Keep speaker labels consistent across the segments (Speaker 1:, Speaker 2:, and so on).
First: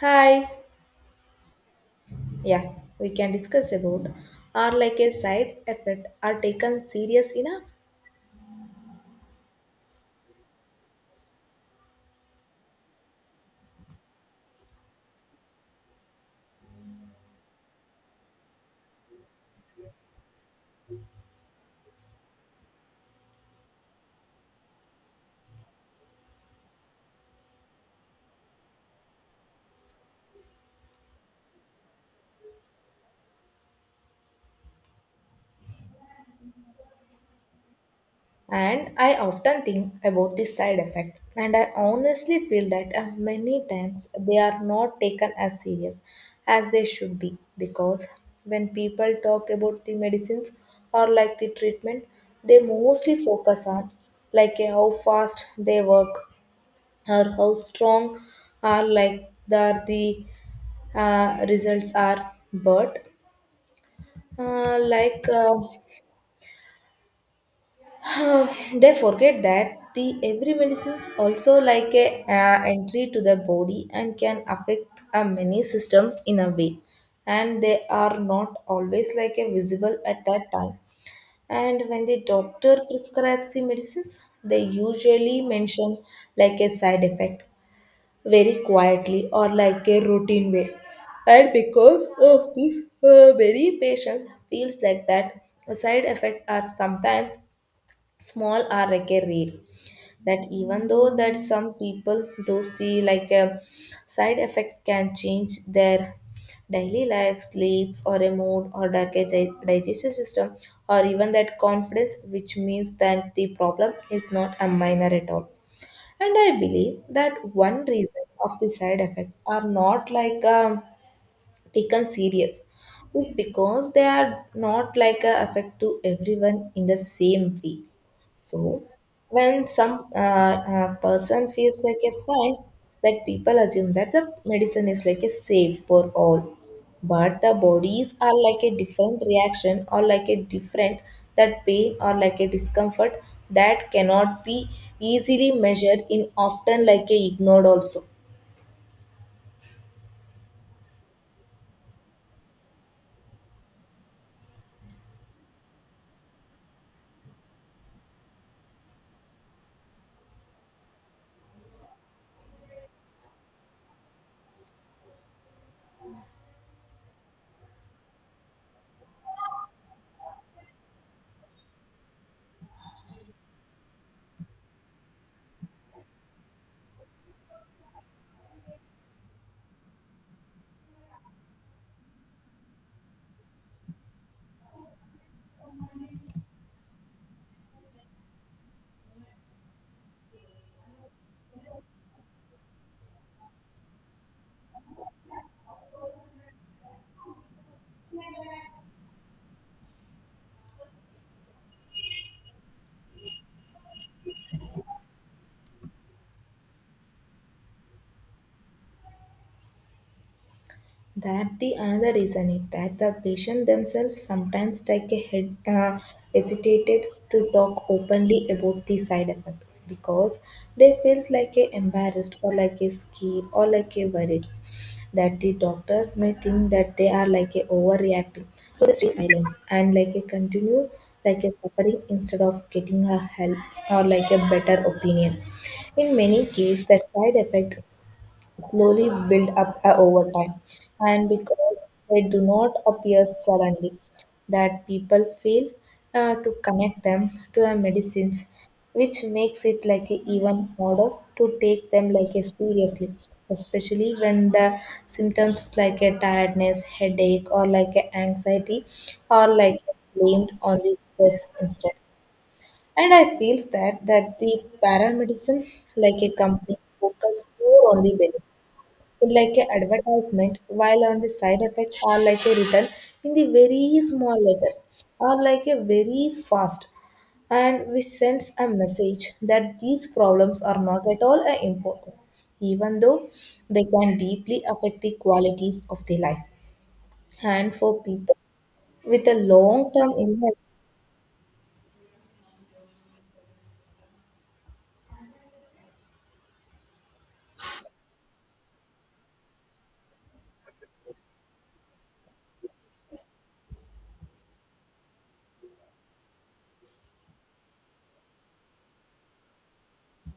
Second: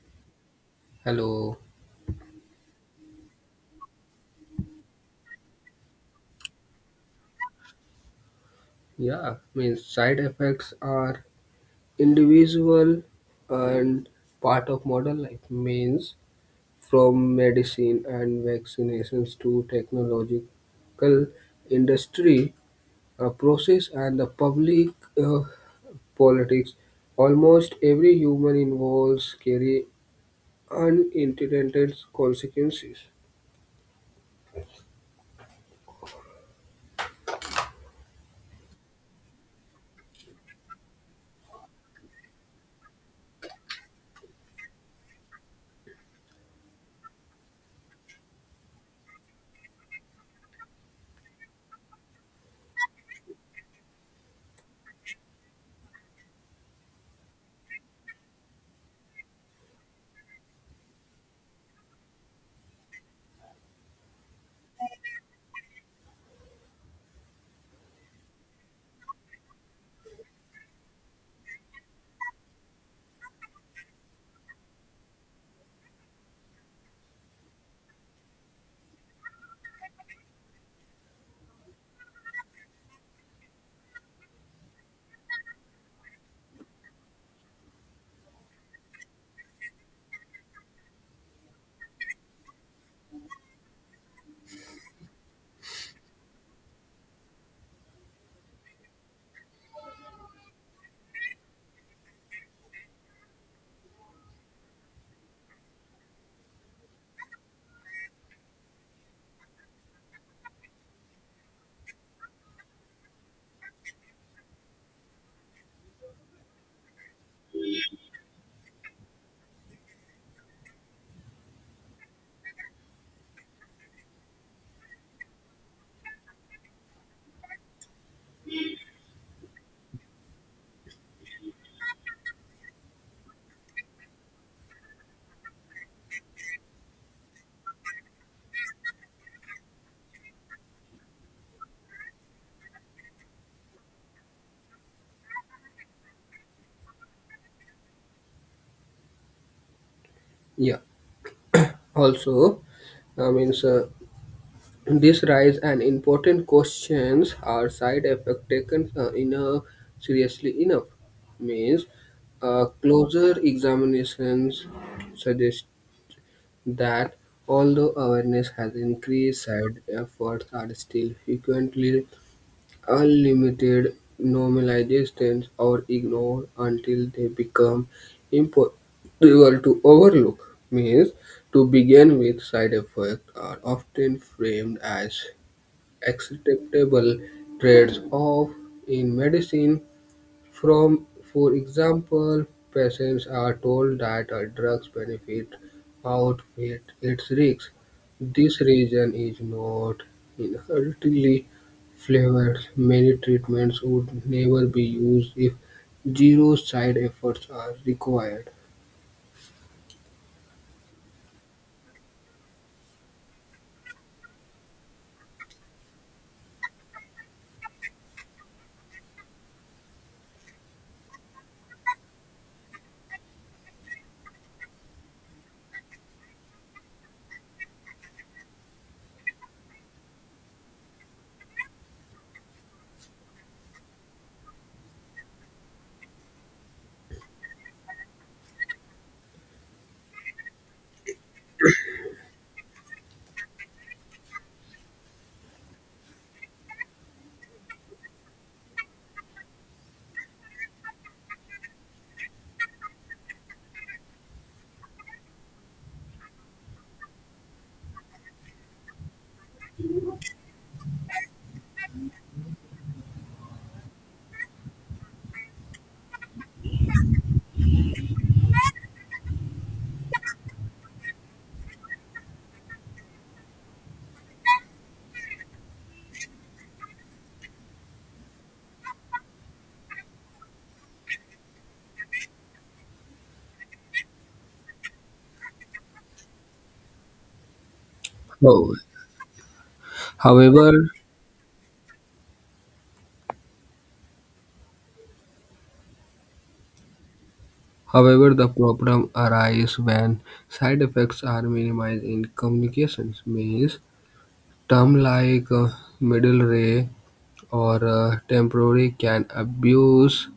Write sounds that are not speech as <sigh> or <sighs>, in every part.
Speaker 1: Hi.
Speaker 2: Hello.
Speaker 1: Yeah, we can discuss about are like a side effect are taken serious enough.
Speaker 2: Yeah, means side effects are individual and part of modern life. Means from medicine and vaccinations to technological industry, process and the public uh, politics. Almost every human involves carry unintended consequences.
Speaker 1: And I often think about this side effect, and I honestly feel that many times they are not taken as serious as they should be, because when people talk about the medicines or like the treatment, they mostly focus on like how fast they work or how strong are, like that the results are, but uh, like uh, <sighs> they forget that the every medicines also like a entry to the body and can affect a many system in a way, and they are not always like a visible at that time. And when the doctor prescribes the medicines, they usually mention like a side effect very quietly or like a routine way. And because of this, many patients feels like that side effects are sometimes small or like a rare. That even though that some people those the like a side effect can change their daily life, sleeps or a mood or like a digestion system or even that confidence, which means that the problem is not a minor at all. And I believe that one reason of the side effect are not like taken serious is because they are not like a affect to everyone in the same way. So when some person feels like a fine, that people assume that the medicine is like a safe for all. But the bodies are like a different reaction or like a different, that pain or like a discomfort that cannot be easily measured in often like a ignored also.
Speaker 2: Yeah. Also, I mean, sir, this raises an important questions: Are side effects taken in a seriously enough? Means, closer examinations suggest that although awareness has increased, side effects are still frequently unlimited, normalizations or ignored until they become impossible to overlook. Means, to begin with, side effects are often framed as acceptable trades off in medicine. From, for example, patients are told that a drug's benefit outweigh its risks. This reason is not inherently flavored. Many treatments would never be used if zero side effects are required.
Speaker 1: That the another reason is that the patient themselves sometimes take a head hesitated to talk openly about the side effect, because they feel like a embarrassed or like a scared or like a worried that the doctor may think that they are like a overreacting, so they stay silence and like a continue like a suffering instead of getting a help or like a better opinion. In many cases that side effect slowly build up over time, and because they do not appear suddenly, that people fail to connect them to a medicines, which makes it like a even harder to take them like a seriously, especially when the symptoms like a tiredness, headache or like a anxiety are like blamed on the stress instead. And I feels that that the paramedicine like a company focus more on the benefits like a advertisement, while on the side effects are like a written in the very small letter or like a very fast, and which sends a message that these problems are not at all important, even though they can deeply affect the qualities of the life, and for people with a long term illness.
Speaker 2: However, However, the problem arises when side effects are minimized in communications, means terms like middle ray or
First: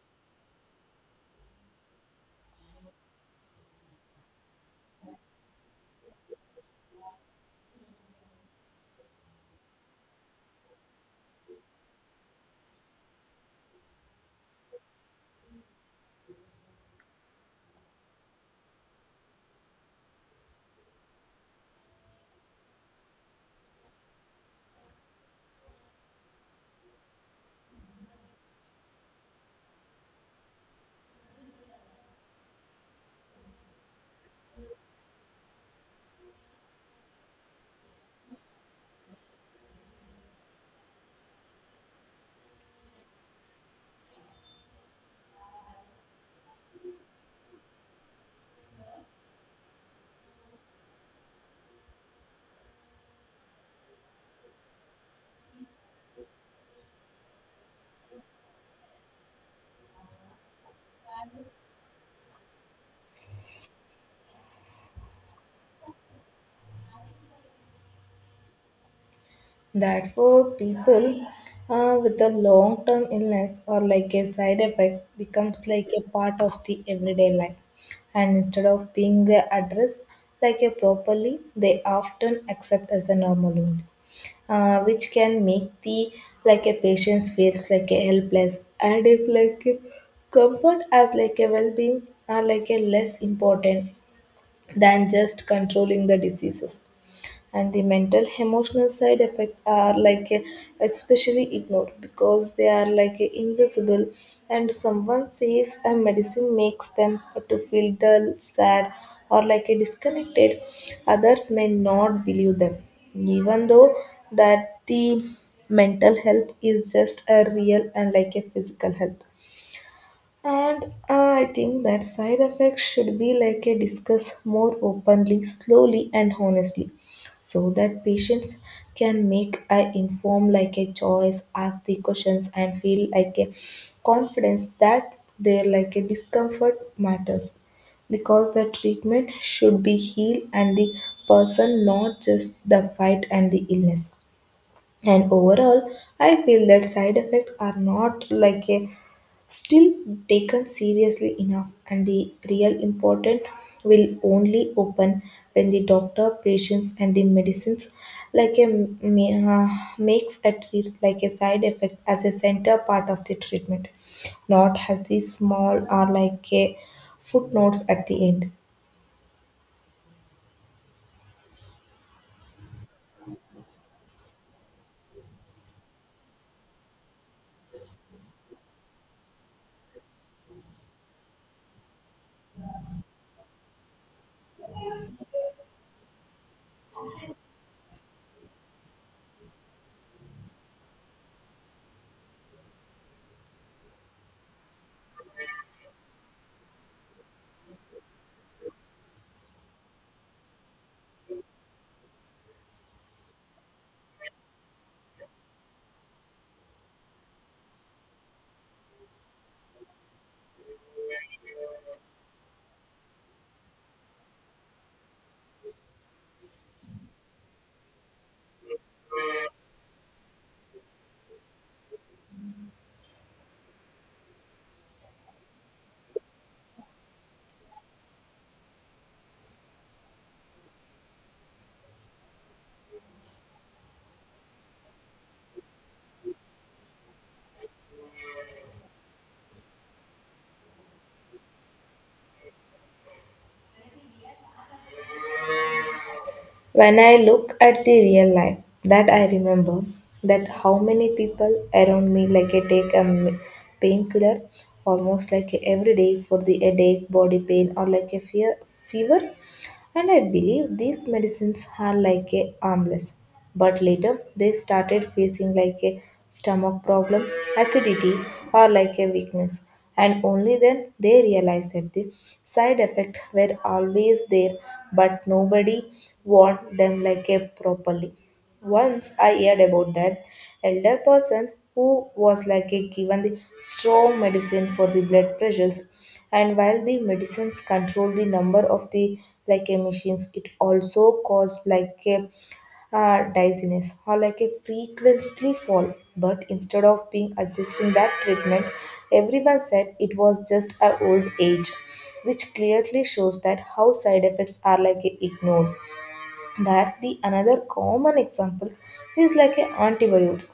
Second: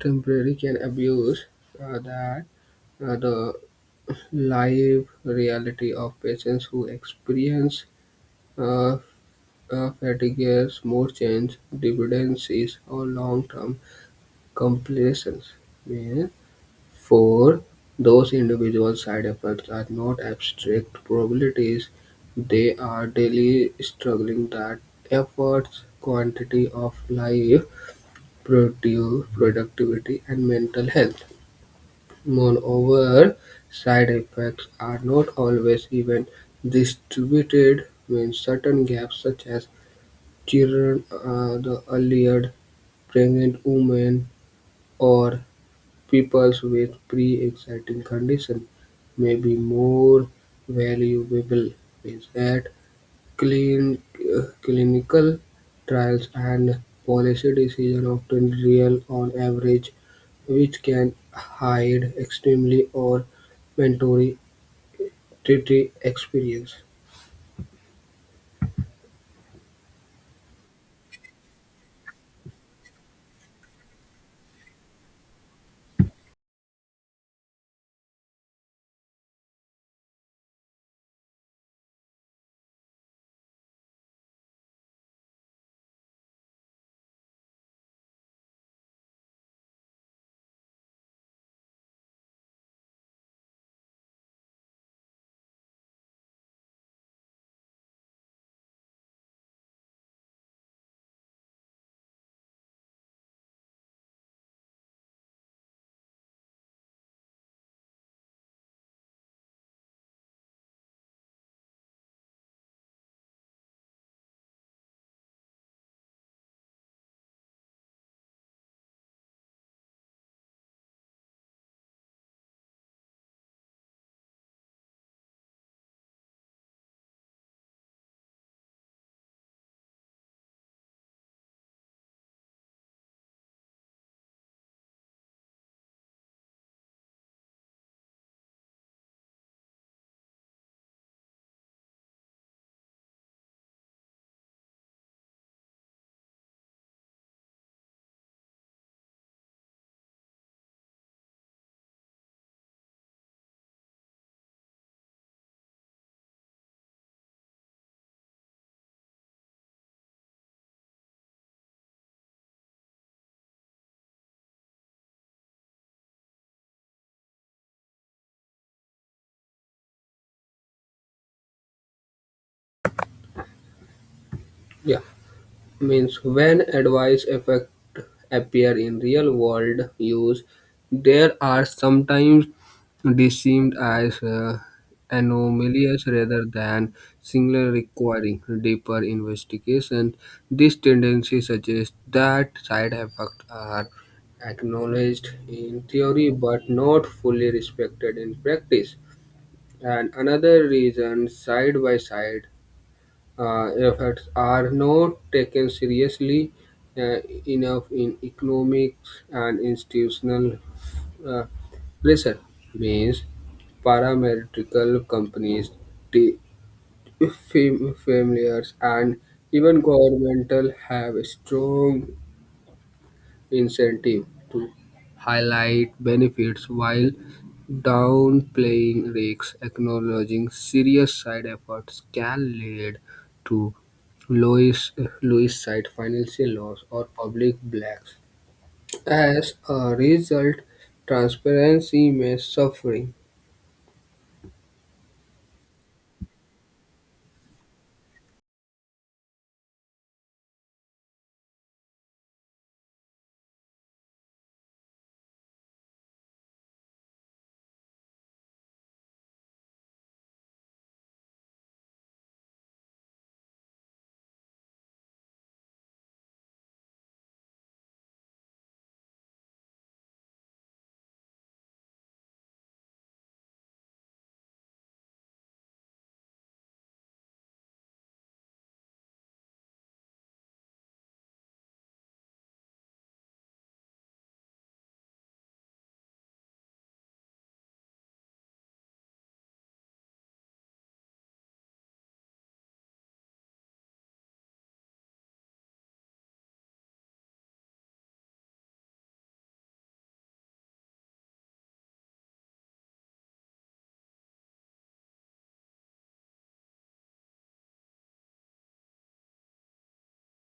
Speaker 2: temporary can abuse that the live reality of patients who experience uh, fatigue, more change, dependencies, or long-term complications. Means for those individual side effects are not abstract probabilities, they are daily struggling that affects quantity of life, produce, productivity, and mental health. Moreover, side effects are not always even distributed when certain gaps such as children, the earlier pregnant women, or people with pre-existing condition may be more valuable is at clin- clinical trials and policy decisions often real on average, which can hide extremely or mandatory treaty experience.
Speaker 1: That for people with a long term illness or like a side effect becomes like a part of the everyday life, and instead of being addressed like a properly, they often accept as a normal only, which can make the like a patients feels like a helpless, and if like a comfort as like a well-being are like a less important than just controlling the diseases. And the mental emotional side effect are like especially ignored because they are like invisible, and someone says a medicine makes them to feel dull, sad or like a disconnected, others may not believe them, even though that the mental health is just a real and like a physical health. And I think that side effects should be like a discuss more openly, slowly and honestly, so that patients can make a inform like a choice, ask the questions and feel like a confidence that their like a discomfort matters, because the treatment should be heal and the person, not just the fight and the illness. And overall, I feel that side effects are not like a still taken seriously enough, and the real important will only open when the doctor, patients and the medicines like a ma- uh, makes a treats like a side effect as a center part of the treatment, not has the small or like a footnotes at the end.
Speaker 2: Yeah. Means when adverse effects appear in real world use, they are sometimes deemed as anomalies rather than singular requiring deeper investigation. This tendency suggests that side effects are acknowledged in theory but not fully respected in practice. And another reason side by side efforts are not taken seriously uh, enough in economic and institutional uh, pressure means paramedical companies, the familiars, and even governmental have a strong incentive to highlight benefits while downplaying risks. Acknowledging serious side effects can lead to Louis Louis cite financial laws or public blacks. As a result, transparency may suffering.
Speaker 1: When I look at the real life, that I remember that how many people around me like I take a painkiller almost like every day for the headache, body pain or like a fear fever, and I believe these medicines are like a harmless. But later they started facing like a stomach problem, acidity, or like a weakness. And only then they realized that the side effects were always there, but nobody warned them like a properly. Once I heard about that elder person who was like a given the strong medicine for the blood pressures, and while the medicines control the number of the like emissions, it also cause like a dizziness or like a frequency fall, but instead of being adjusting that treatment, everyone said it was just a old age, which clearly shows that how side effects are like ignored. That the another common examples is like a antibiotics,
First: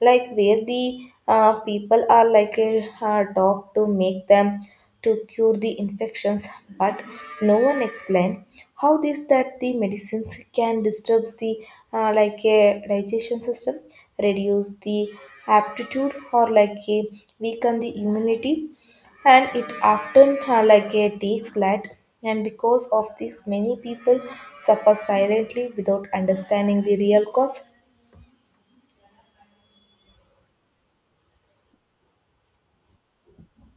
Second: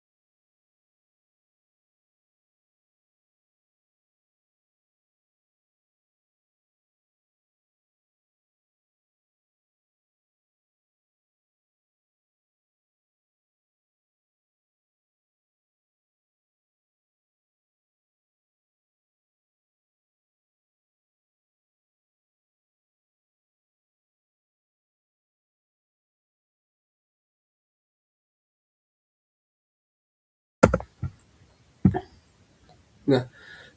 Speaker 1: like where the people are like a dog to make them to cure the infections, but no one explain how this that the medicines can disturbs the like a digestion system, reduce the aptitude or like a weaken the immunity, and it often like a takes light, and because of this, many people suffer silently without understanding the real cause.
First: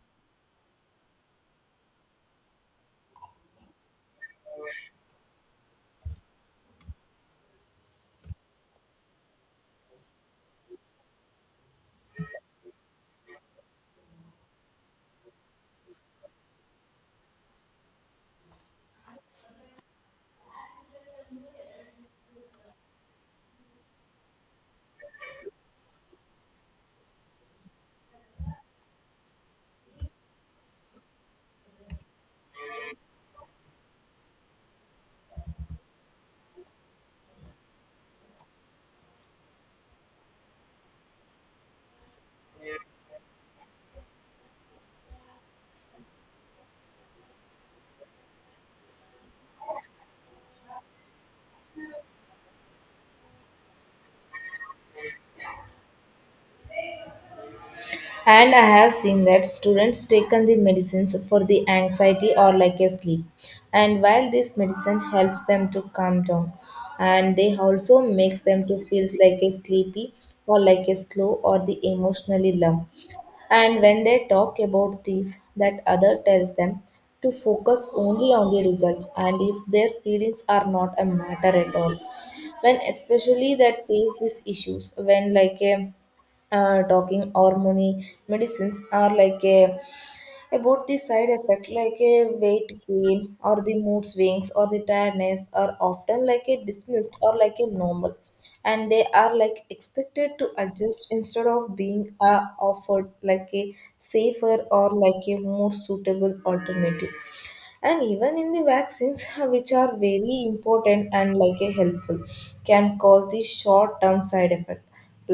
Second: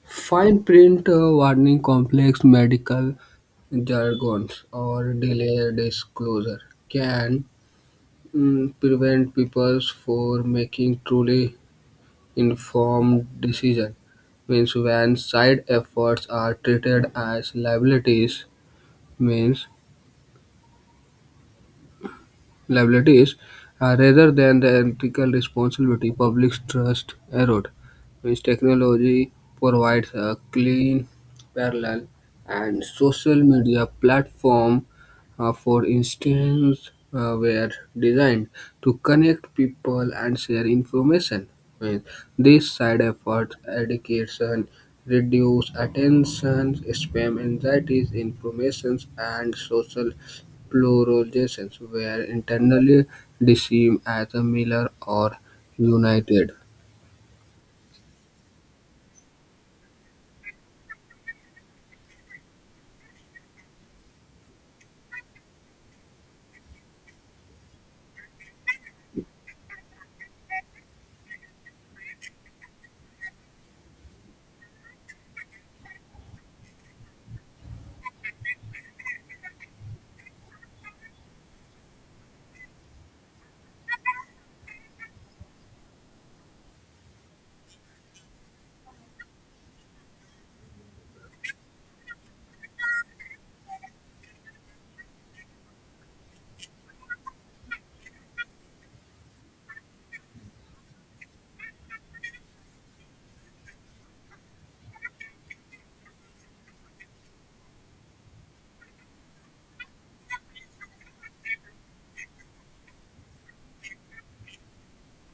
Speaker 2: Fine print warning complex medical jargons or delay disclosure can prevent people from making truly informed decisions. Means when side efforts are treated as liabilities means liabilities rather than the ethical responsibility public trust erode. Means technology provides a clean parallel and social media platform for instance were designed to connect people and share information well, these side effects education, reduce attention spam, anxieties, informations, and social polarizations, where internally deceive as a miller or united.
Speaker 1: And I have seen that students taken the medicines for the anxiety or like a sleep. And while this medicine helps them to calm down, and they also makes them to feel like a sleepy or like a slow or the emotionally numb. And when they talk about these, that other tells them to focus only on the results, and if their feelings are not a matter at all. When especially that face these issues when like a talking hormone medicines are like a about the side effect like a weight gain or the mood swings or the tiredness are often like a dismissed or like a normal, and they are like expected to adjust instead of being offered like a safer or like a more suitable alternative. And even in the vaccines <laughs> which are very important and like a helpful, can cause the short term side effect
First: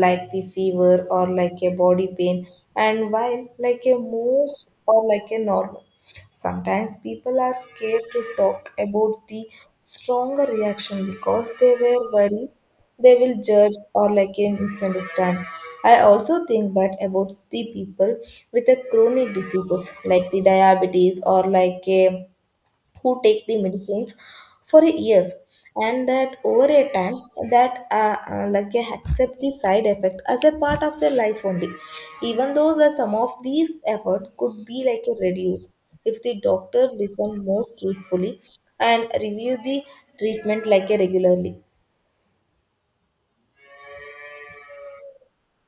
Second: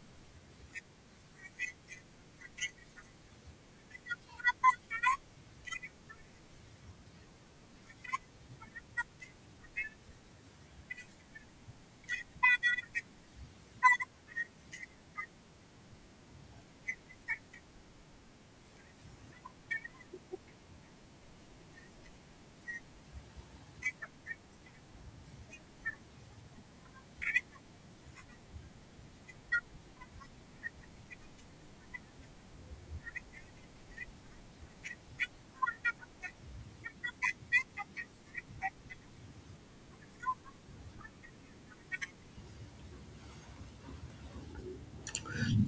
Speaker 1: like the fever or like a body pain, and while like a most or like a normal, sometimes people are scared to talk about the stronger reaction because they were worried they will judge or like a misunderstand. I also think that about the people with a chronic diseases like the diabetes or like a, who take the medicines for years, and that over a time, that accept the side effect as a part of their life only, even though the some of these effort could be like a reduced if the doctor listen more carefully and review the treatment like a regularly.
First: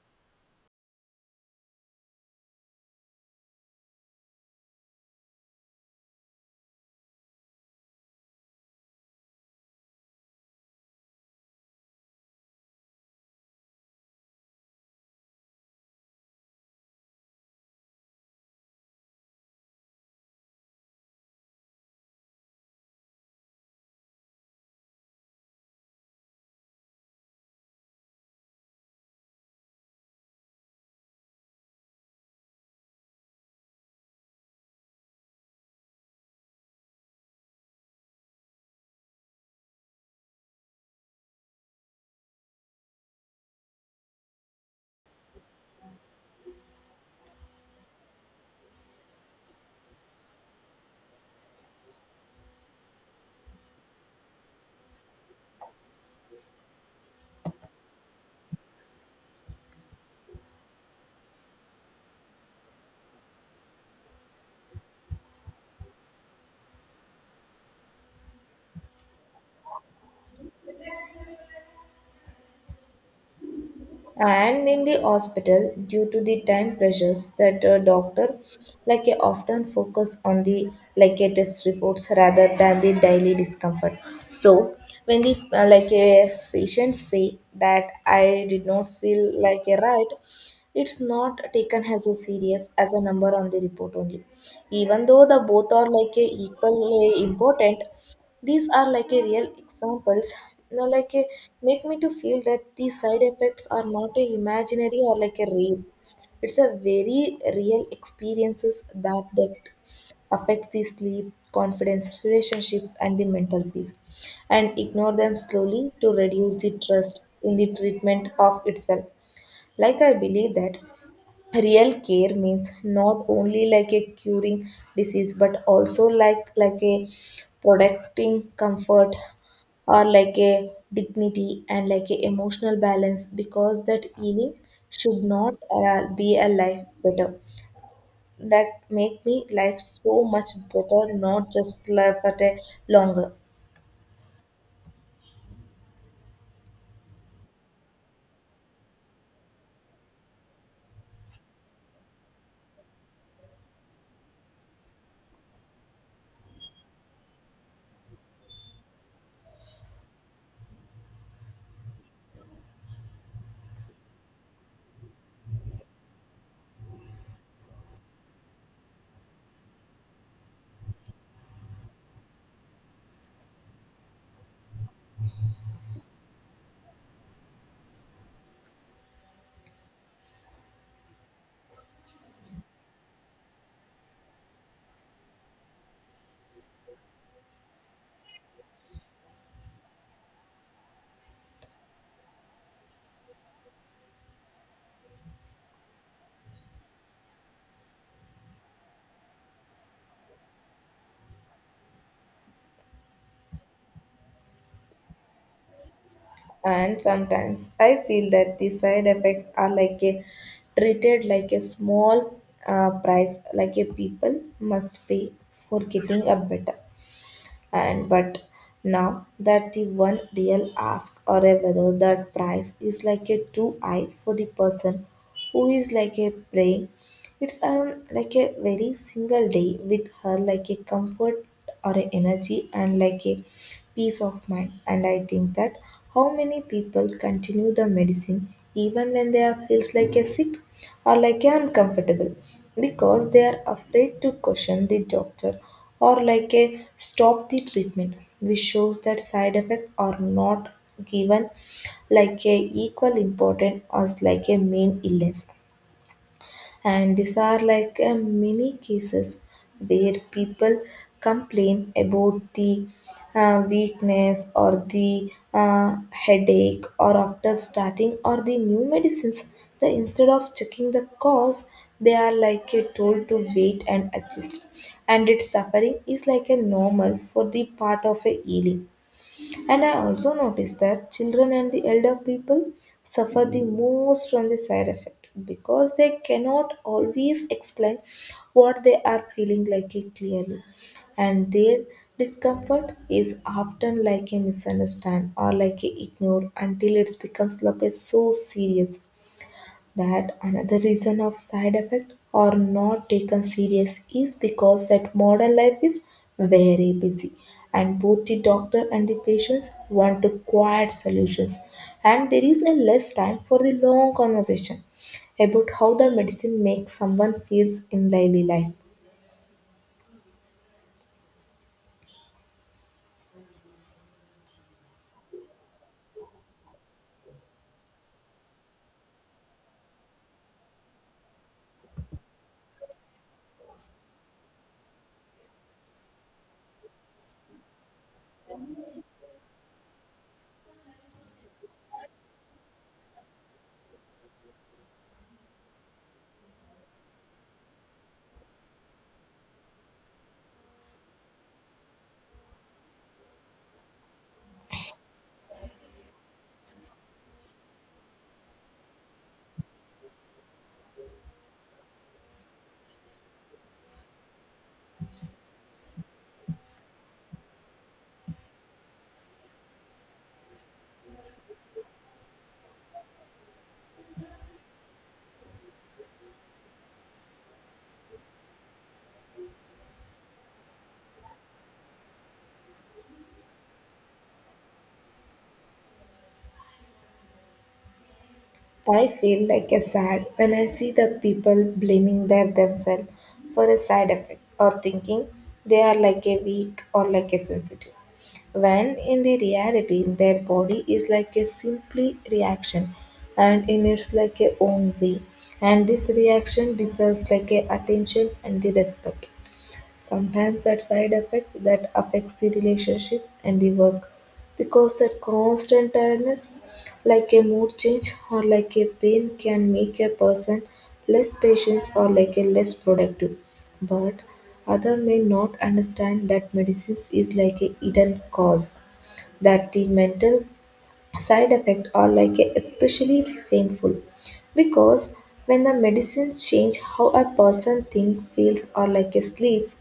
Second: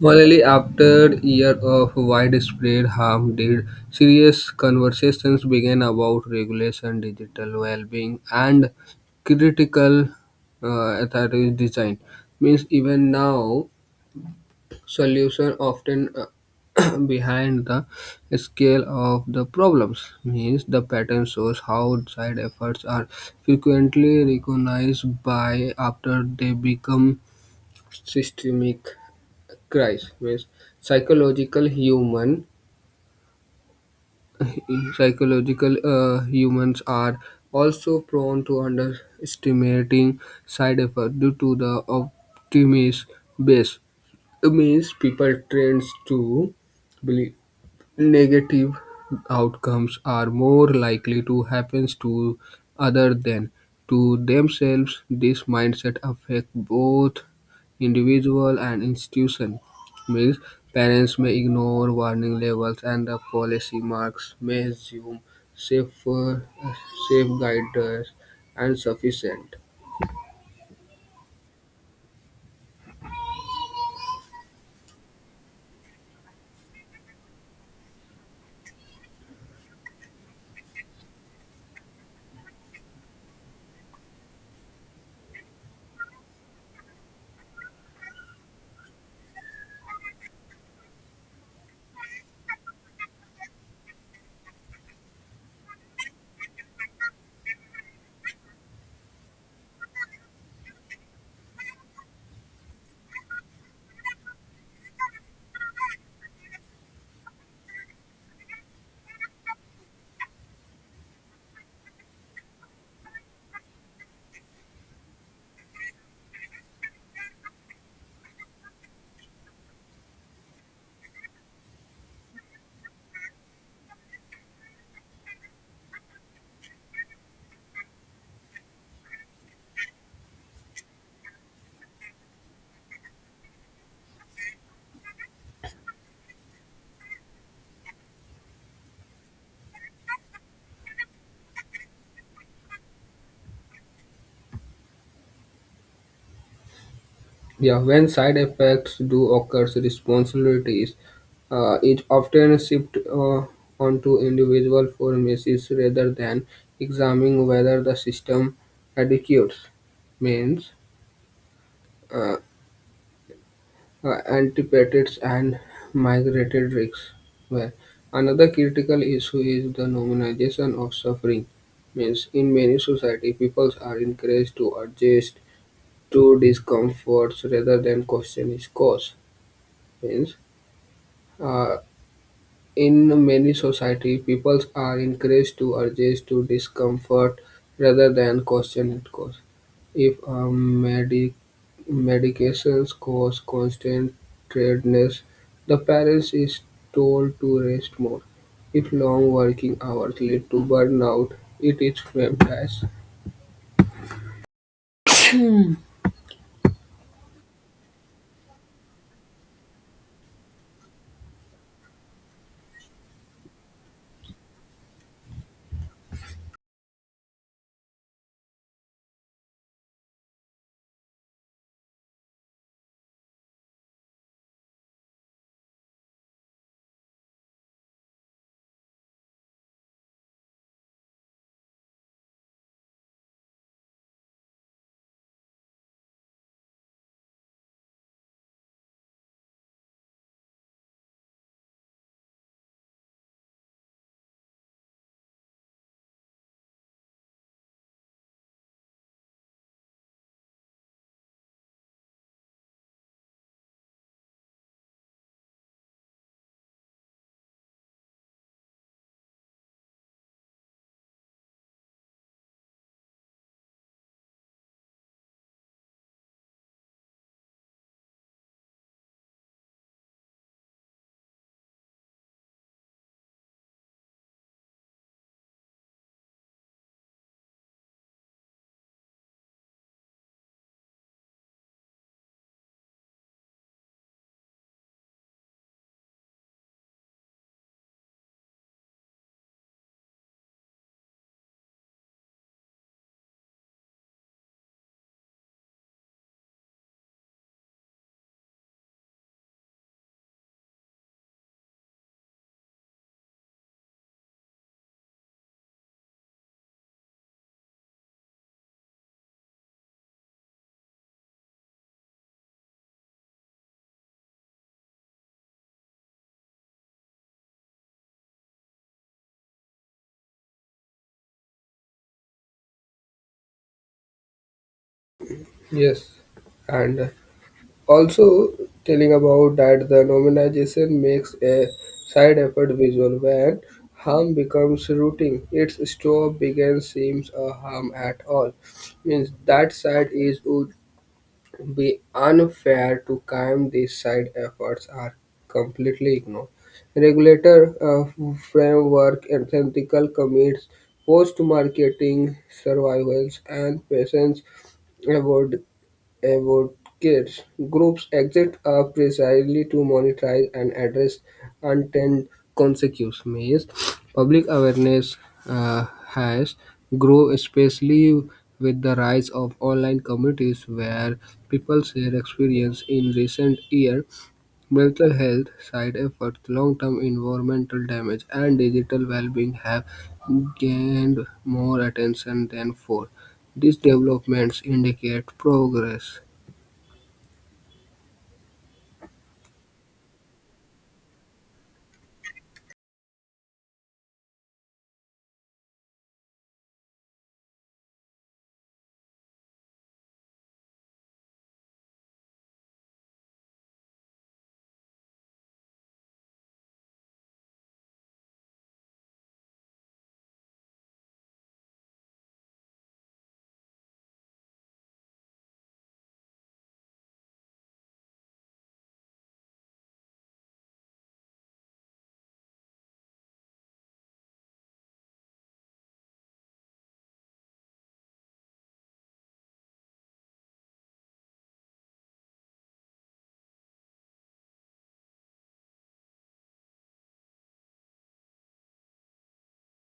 Speaker 2: Finally, after year of widespread harm, did serious conversations began about regulation, digital well-being, and critical authority design. Means even now solution often <clears throat> behind the scale of the problems means the pattern shows how side efforts are frequently recognized by after they become systemic crisis means psychological human <clears throat> <laughs> psychological humans are also prone to underestimating side effects due to the optimist base it means people tends to believe negative outcomes are more likely to happen to other than to themselves. This mindset affects both individual and institution. Means parents may ignore warning levels and the policy marks may assume safer safe guidance and sufficient.
Speaker 1: And in the hospital, due to the time pressures, that a doctor like a often focus on the like a test reports rather than the daily discomfort. So when the like a patient say that I did not feel like a right, it's not taken as a serious as a number on the report only, even though the both are like a equally important. These are like a real examples now like a, make me to feel that these side effects are not a imaginary or like a real, it's a very real experiences that that affect the sleep, confidence, relationships and the mental peace, and ignore them slowly to reduce the trust in the treatment of itself. Like I believe that real care means not only like a curing disease, but also like a protecting comfort or like a dignity and like a emotional balance, because that healing should not be a life better, that make me life so much better, not just life at a longer.
Speaker 2: Yeah, when side effects do occur, responsibilities is often shifted onto individual pharmacies rather than examining whether the system adequates means uh, antipatics and migrated risks. Well, another critical issue is the normalization of suffering. Means in many society, people are encouraged to adjust to discomforts rather than question its cause. Means Uh, in many societies, people are encouraged to adjust to discomfort rather than question its cause. If a medications cause constant tiredness, the parents is told to rest more. If long working hours lead to burnout, it is framed as
Speaker 1: And sometimes I feel that the side effects are like a treated like a small price, like a people must pay for getting a better, and but now that the one real ask or a whether that price is like a two eye for the person who is like a prey, it's like a very single day with her like a comfort or a energy and like a peace of mind. And I think that how many people continue the medicine even when they are feels like a sick or like a uncomfortable, because they are afraid to question the doctor or like a stop the treatment, which shows that side effects are not given like a equal important as like a main illness. And these are like a mini cases where people complain about the weakness or the headache or after starting or the new medicines the instead of checking the cause they are like a told to wait and adjust and its suffering is like a normal for the part of a healing. And I also noticed that children and the elder people suffer the most from the side effect because they cannot always explain what they are feeling like it clearly. And their discomfort is often like a misunderstand or like a ignore until it becomes like a so serious that another reason of side effect are not taken serious is because that modern life is very busy, and both the doctor and the patients want to quiet solutions, and there is a less time for the long conversation about how the medicine makes someone feels in daily life.
Speaker 2: yes, and also telling about that the nominalization makes a side effect visual when harm becomes routine its stop begin seems a harm at all means that side is would be unfair to crime these side efforts are completely ignored regulator framework and ethical commits post marketing surveillance and patients advocates groups exist are precisely to monetize and address unintended consequences. Public awareness has grown, especially with the rise of online communities where people share experience in recent years, mental health side effects, long-term environmental damage, and digital well-being have gained more attention than before. These developments indicate progress.
Speaker 1: I feel like a sad when I see the people blaming their themselves for a side effect or thinking they are like a weak or like a sensitive. When in the reality their body is like a simply reaction and in its like a own way, and this reaction deserves like a attention and the respect. Sometimes that side effect that affects the relationship and the work because that constant tiredness, like a mood change or like a pain, can make a person less patient or like a less productive. But other may not understand that medicines is like a hidden cause that the mental side effects are like a especially painful because when the medicines change how a person think feels or like a sleeps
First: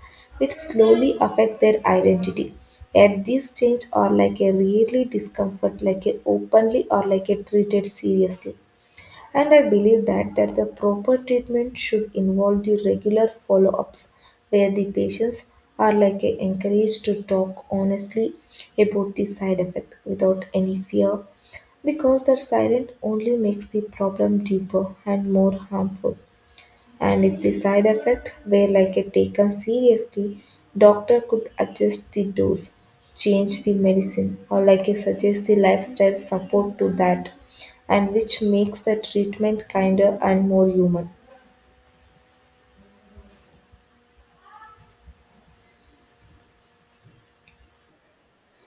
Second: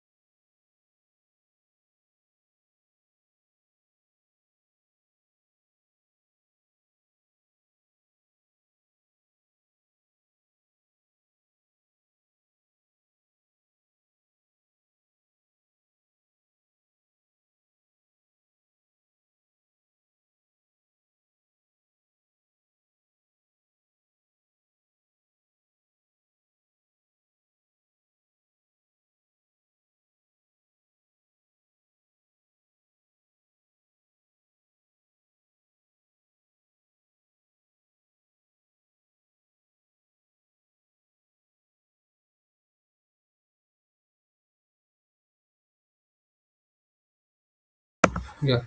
Speaker 1: it slowly affect their identity yet these change are like a really discomfort like a openly or like a treated seriously. And I believe that the proper treatment should involve the regular follow ups where the patients are encouraged to talk honestly about the side effect without any fear because that silence only makes the problem deeper and more harmful. And if the side effect were like a taken seriously, doctor could adjust the dose, change the medicine or like a suggest the lifestyle support to that, and which makes the treatment kinder and more human.
Speaker 2: Yeah,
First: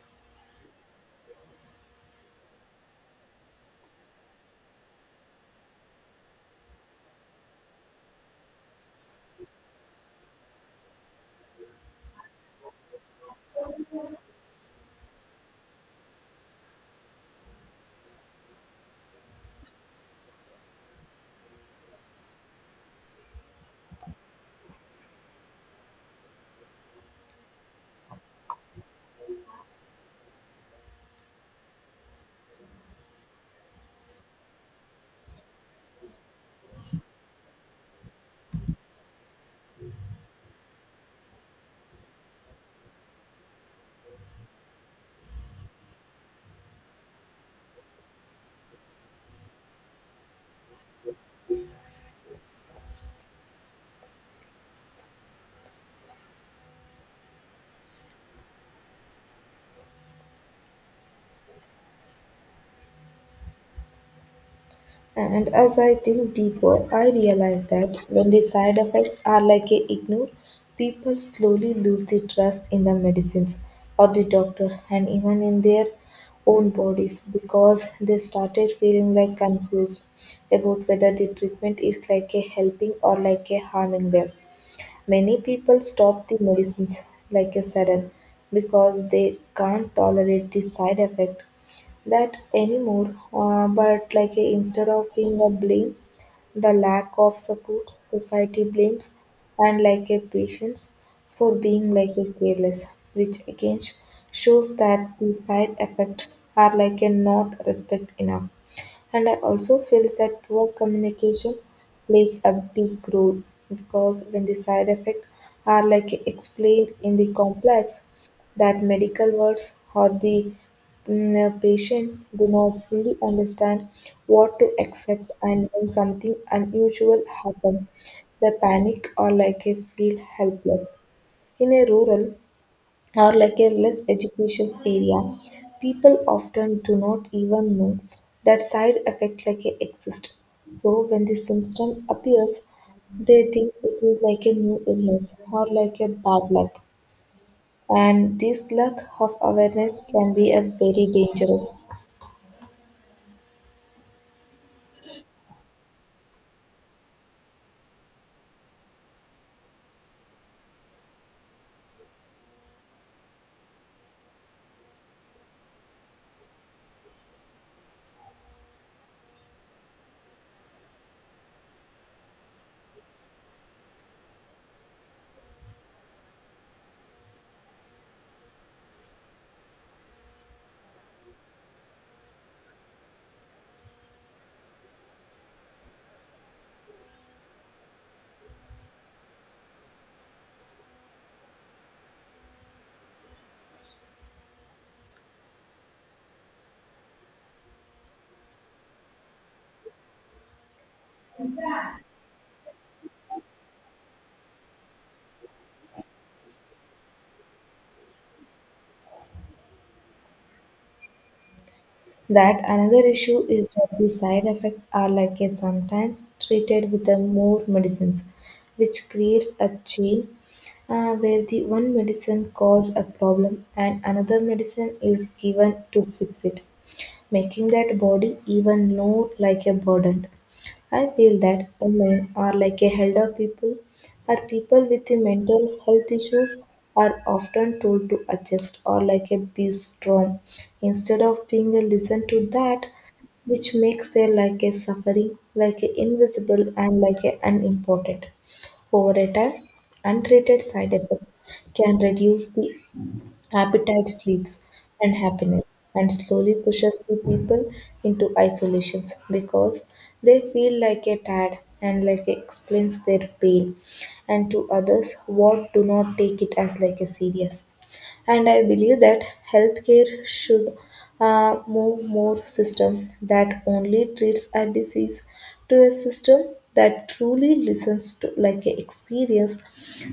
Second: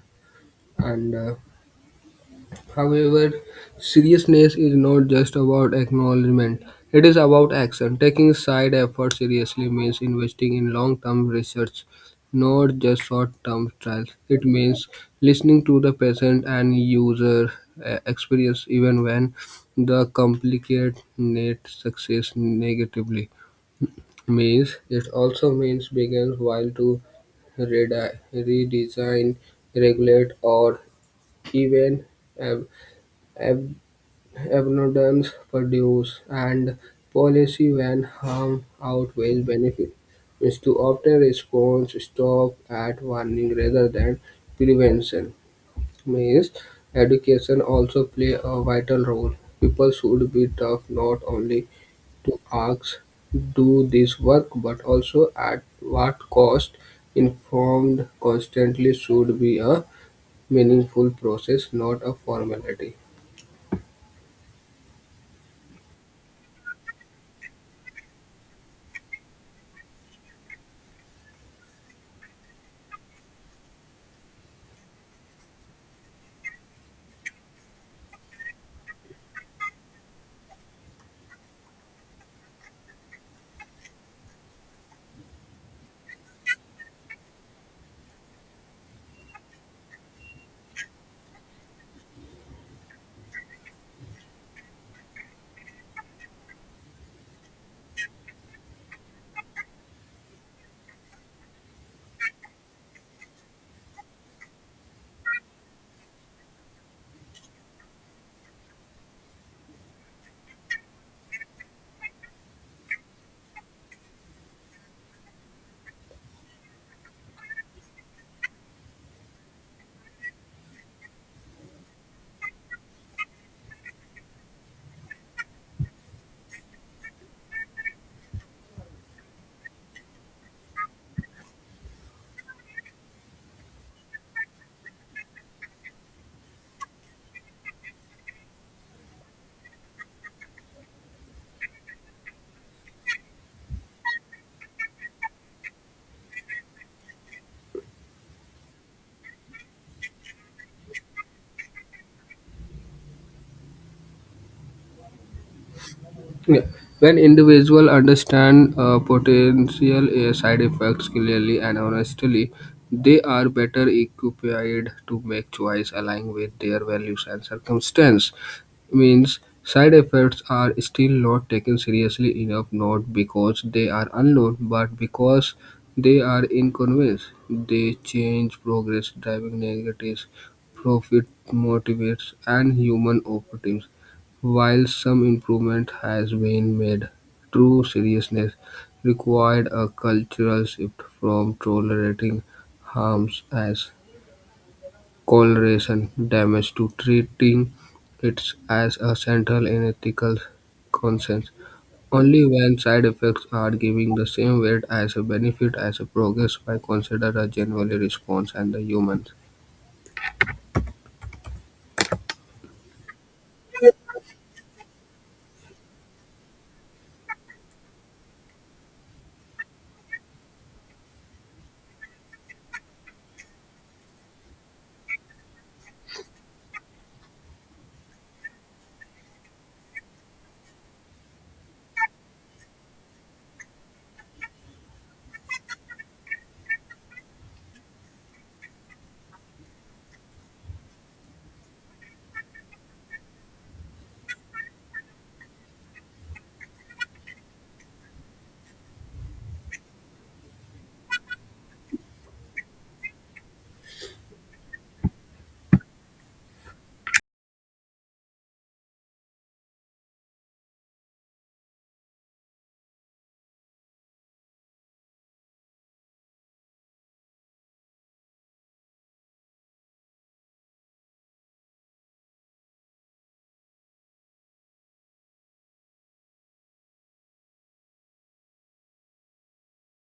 Speaker 2: and however, seriousness is not just about acknowledgement, it is about action. Taking side effort seriously means investing in long term research, not just short term trials. It means listening to the patient and user experience even when the complicate net success negatively means it also means begins while to redesign, regulate, or even ab- ab- abundance produce and policy when harm outweighs benefit. Is to often response stop at warning rather than prevention. Means education also play a vital role. People should be tough not only to ask do this work but also at what cost informed constantly should be a meaningful process not a formality.
Speaker 1: And as I think deeper, I realize that when the side effects are like a ignore, people slowly lose the trust in the medicines or the doctor and even in their own bodies because they started feeling like confused about whether the treatment is like a helping or like a harming them. Many people stop the medicines like a sudden because they can't tolerate the side effect that anymore. But like a, instead of being a blame, the lack of support society blames and like a patients for being like a careless, which again shows that the side effects are like a not respect enough. And I also feels that poor communication plays a big role because when the side effects are like explained in the complex that medical words or the patients do not fully understand what to accept, and when something unusual happens, they panic or like a feel helpless. In a rural or like a less education area, people often do not even know that side effect like a exist. So when the symptom appears, they think it is like a new illness or like a bad luck. And this lack of awareness can be a very dangerous.
Speaker 2: Yeah. When individuals understand potential side effects clearly and honestly, they are better equipped to make choice aligned with their values and circumstance means side effects are still not taken seriously enough not because they are unknown but because they are inconvenience they change progress driving negatives profit motivates and human operatives while some improvement has been made true seriousness required a cultural shift from tolerating harms as collateral damage to treating it as a central and ethical concern, only when side effects are giving the same weight as a benefit as a progress by consider a general response and the humans.
Speaker 1: That another issue is that the side effects are like a sometimes treated with a more medicines, which creates a chain where the one medicine causes a problem and another medicine is given to fix it, making that body even more like a burden. I feel that women are like a elder people or people with the mental health issues are often told to adjust or like a be strong instead of being a listen to that, which makes their like a suffering like a invisible and like a unimportant. Over a time untreated side effects can reduce the Appetite sleeps and happiness, and slowly pushes the people into isolations because they feel like a tad and like explains their pain and to others what do not take it as like a serious. And I believe that healthcare should move more system that only treats a disease to a system that truly listens to like a experience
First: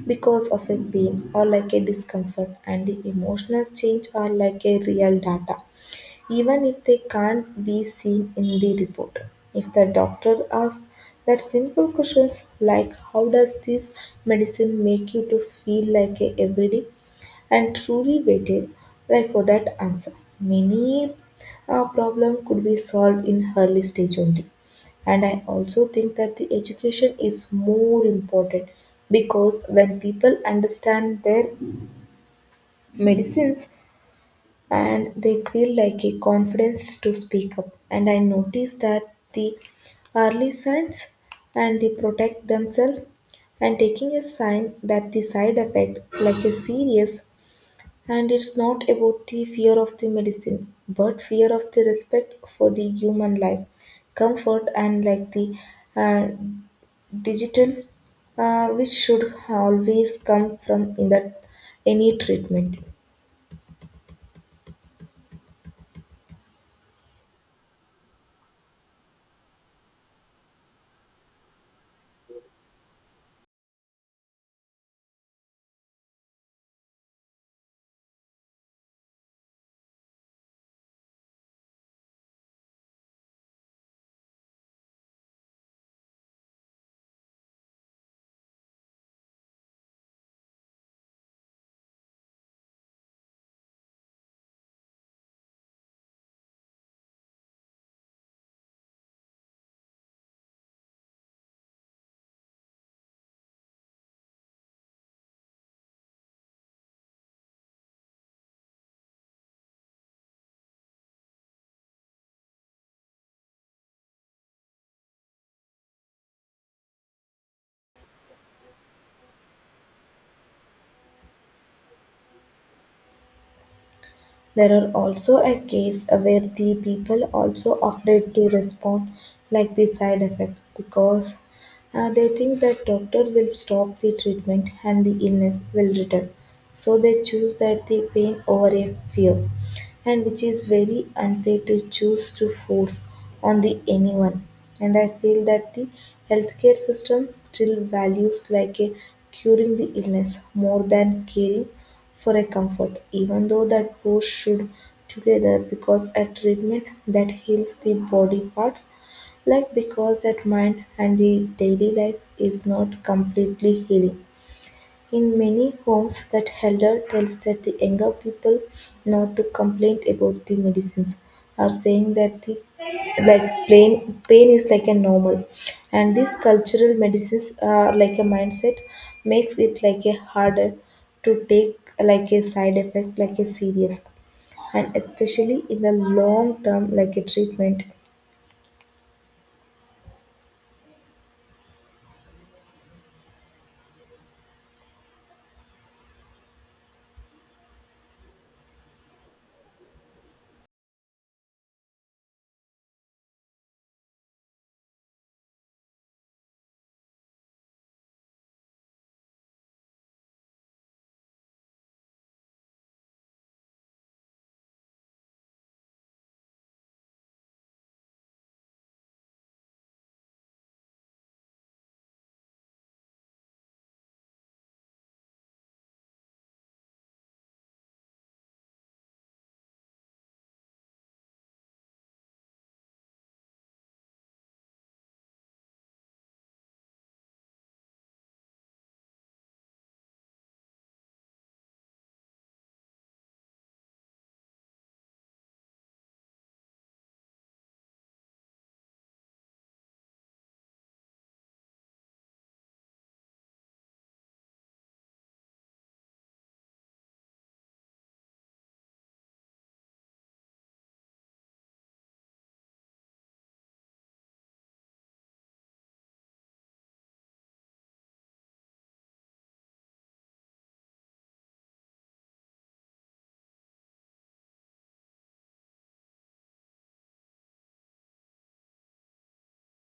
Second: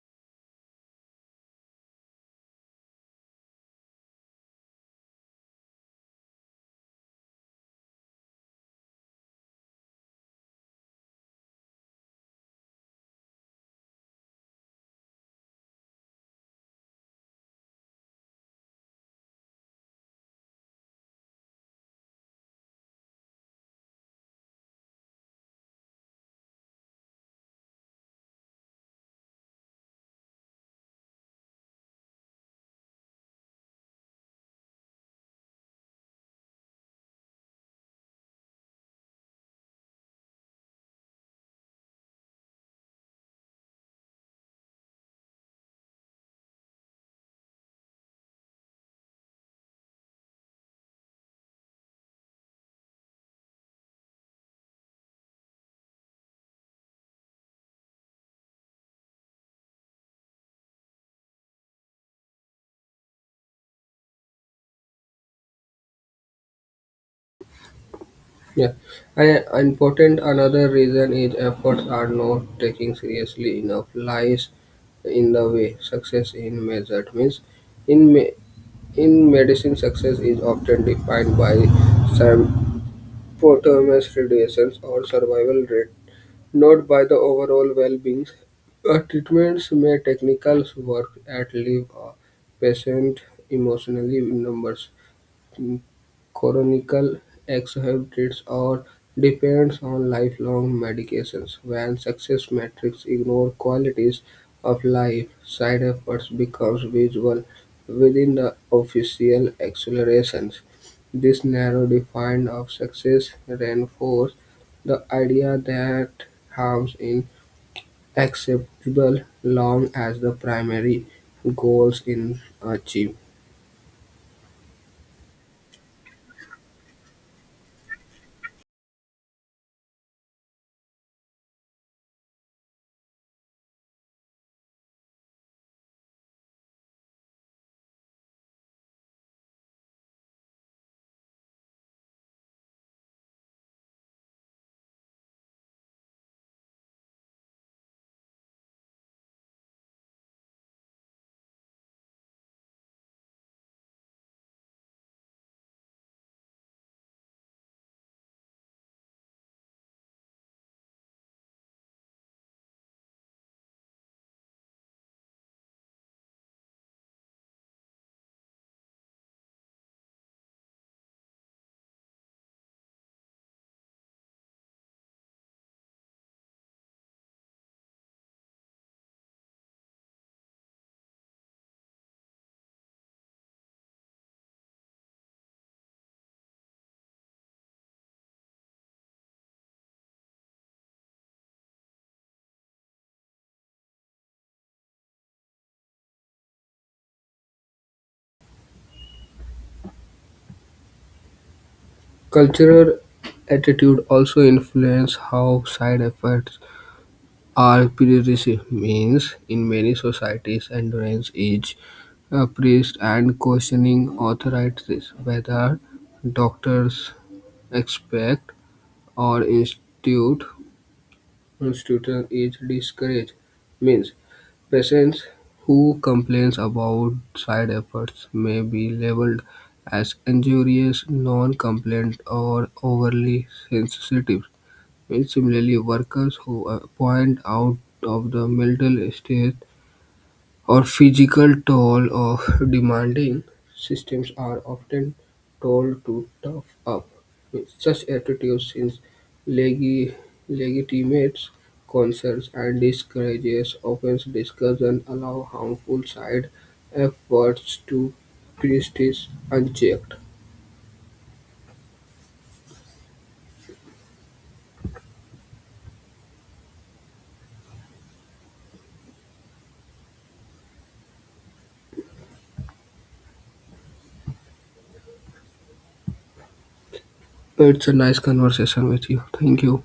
Speaker 1: because of a pain or like a discomfort and the emotional change are like a real data even if they can't be seen in the report. If the doctor asks that simple questions like how does this medicine make you to feel like a everyday, and truly waited like for that answer. Many problem could be solved in early stage only. And I also think that the education is more important because when people understand their medicines and they feel like a confidence to speak up. And I notice that the early signs and they protect themselves and taking a sign that the side effect like a serious. And it's not about the fear of the medicine, but fear of the respect for the human life, comfort, and like the uh, digital, which should always come from in that any treatment.
Speaker 2: Yeah, and important another reason is efforts are not taken seriously enough. Lies in the way success in measured means in me- in medicine success is often defined by performance reduces or survival rate, not by the overall well-being. A treatment may technicals work at leave a patient emotionally numbers. Chronic exacerbations or depends on lifelong medications; when success metrics ignore qualities of life, side effects becomes visible within the official accelerations. This narrow definition of success reinforces the idea that harms in acceptable long as the primary goals in achieved.
Speaker 1: There are also a case where the people also afraid to respond like the side effect because they think that doctor will stop the treatment and the illness will return. So they choose that the pain over a fear and which is very unfair to choose to force on the anyone. And I feel that the healthcare system still values like a curing the illness more than caring for a comfort, even though that both should together because a treatment that heals the body parts like because that mind and the daily life is not completely healing. In many homes that elder tells that the younger people not to complain about the medicines or saying that the like pain is like a normal, and these cultural medicines are like a mindset makes it like a harder to take like a side effect like a serious, and especially in the long term like a treatment
Speaker 2: Cultural attitude also influence how side effects are perceived. Means in many societies, endurance is praised and questioning authorities, whether doctors expect or institute institution is discouraged. Means patients who complains about side effects may be labeled as injurious, non-compliant, or overly sensitive. Very similarly, workers who are point out of the mental state or physical toll of demanding systems are often told to tough up. Such attitudes since legi- legitimates concerns and discourages open discussion allow harmful side efforts to persist unchecked. Well, it's a nice conversation with you. Thank you.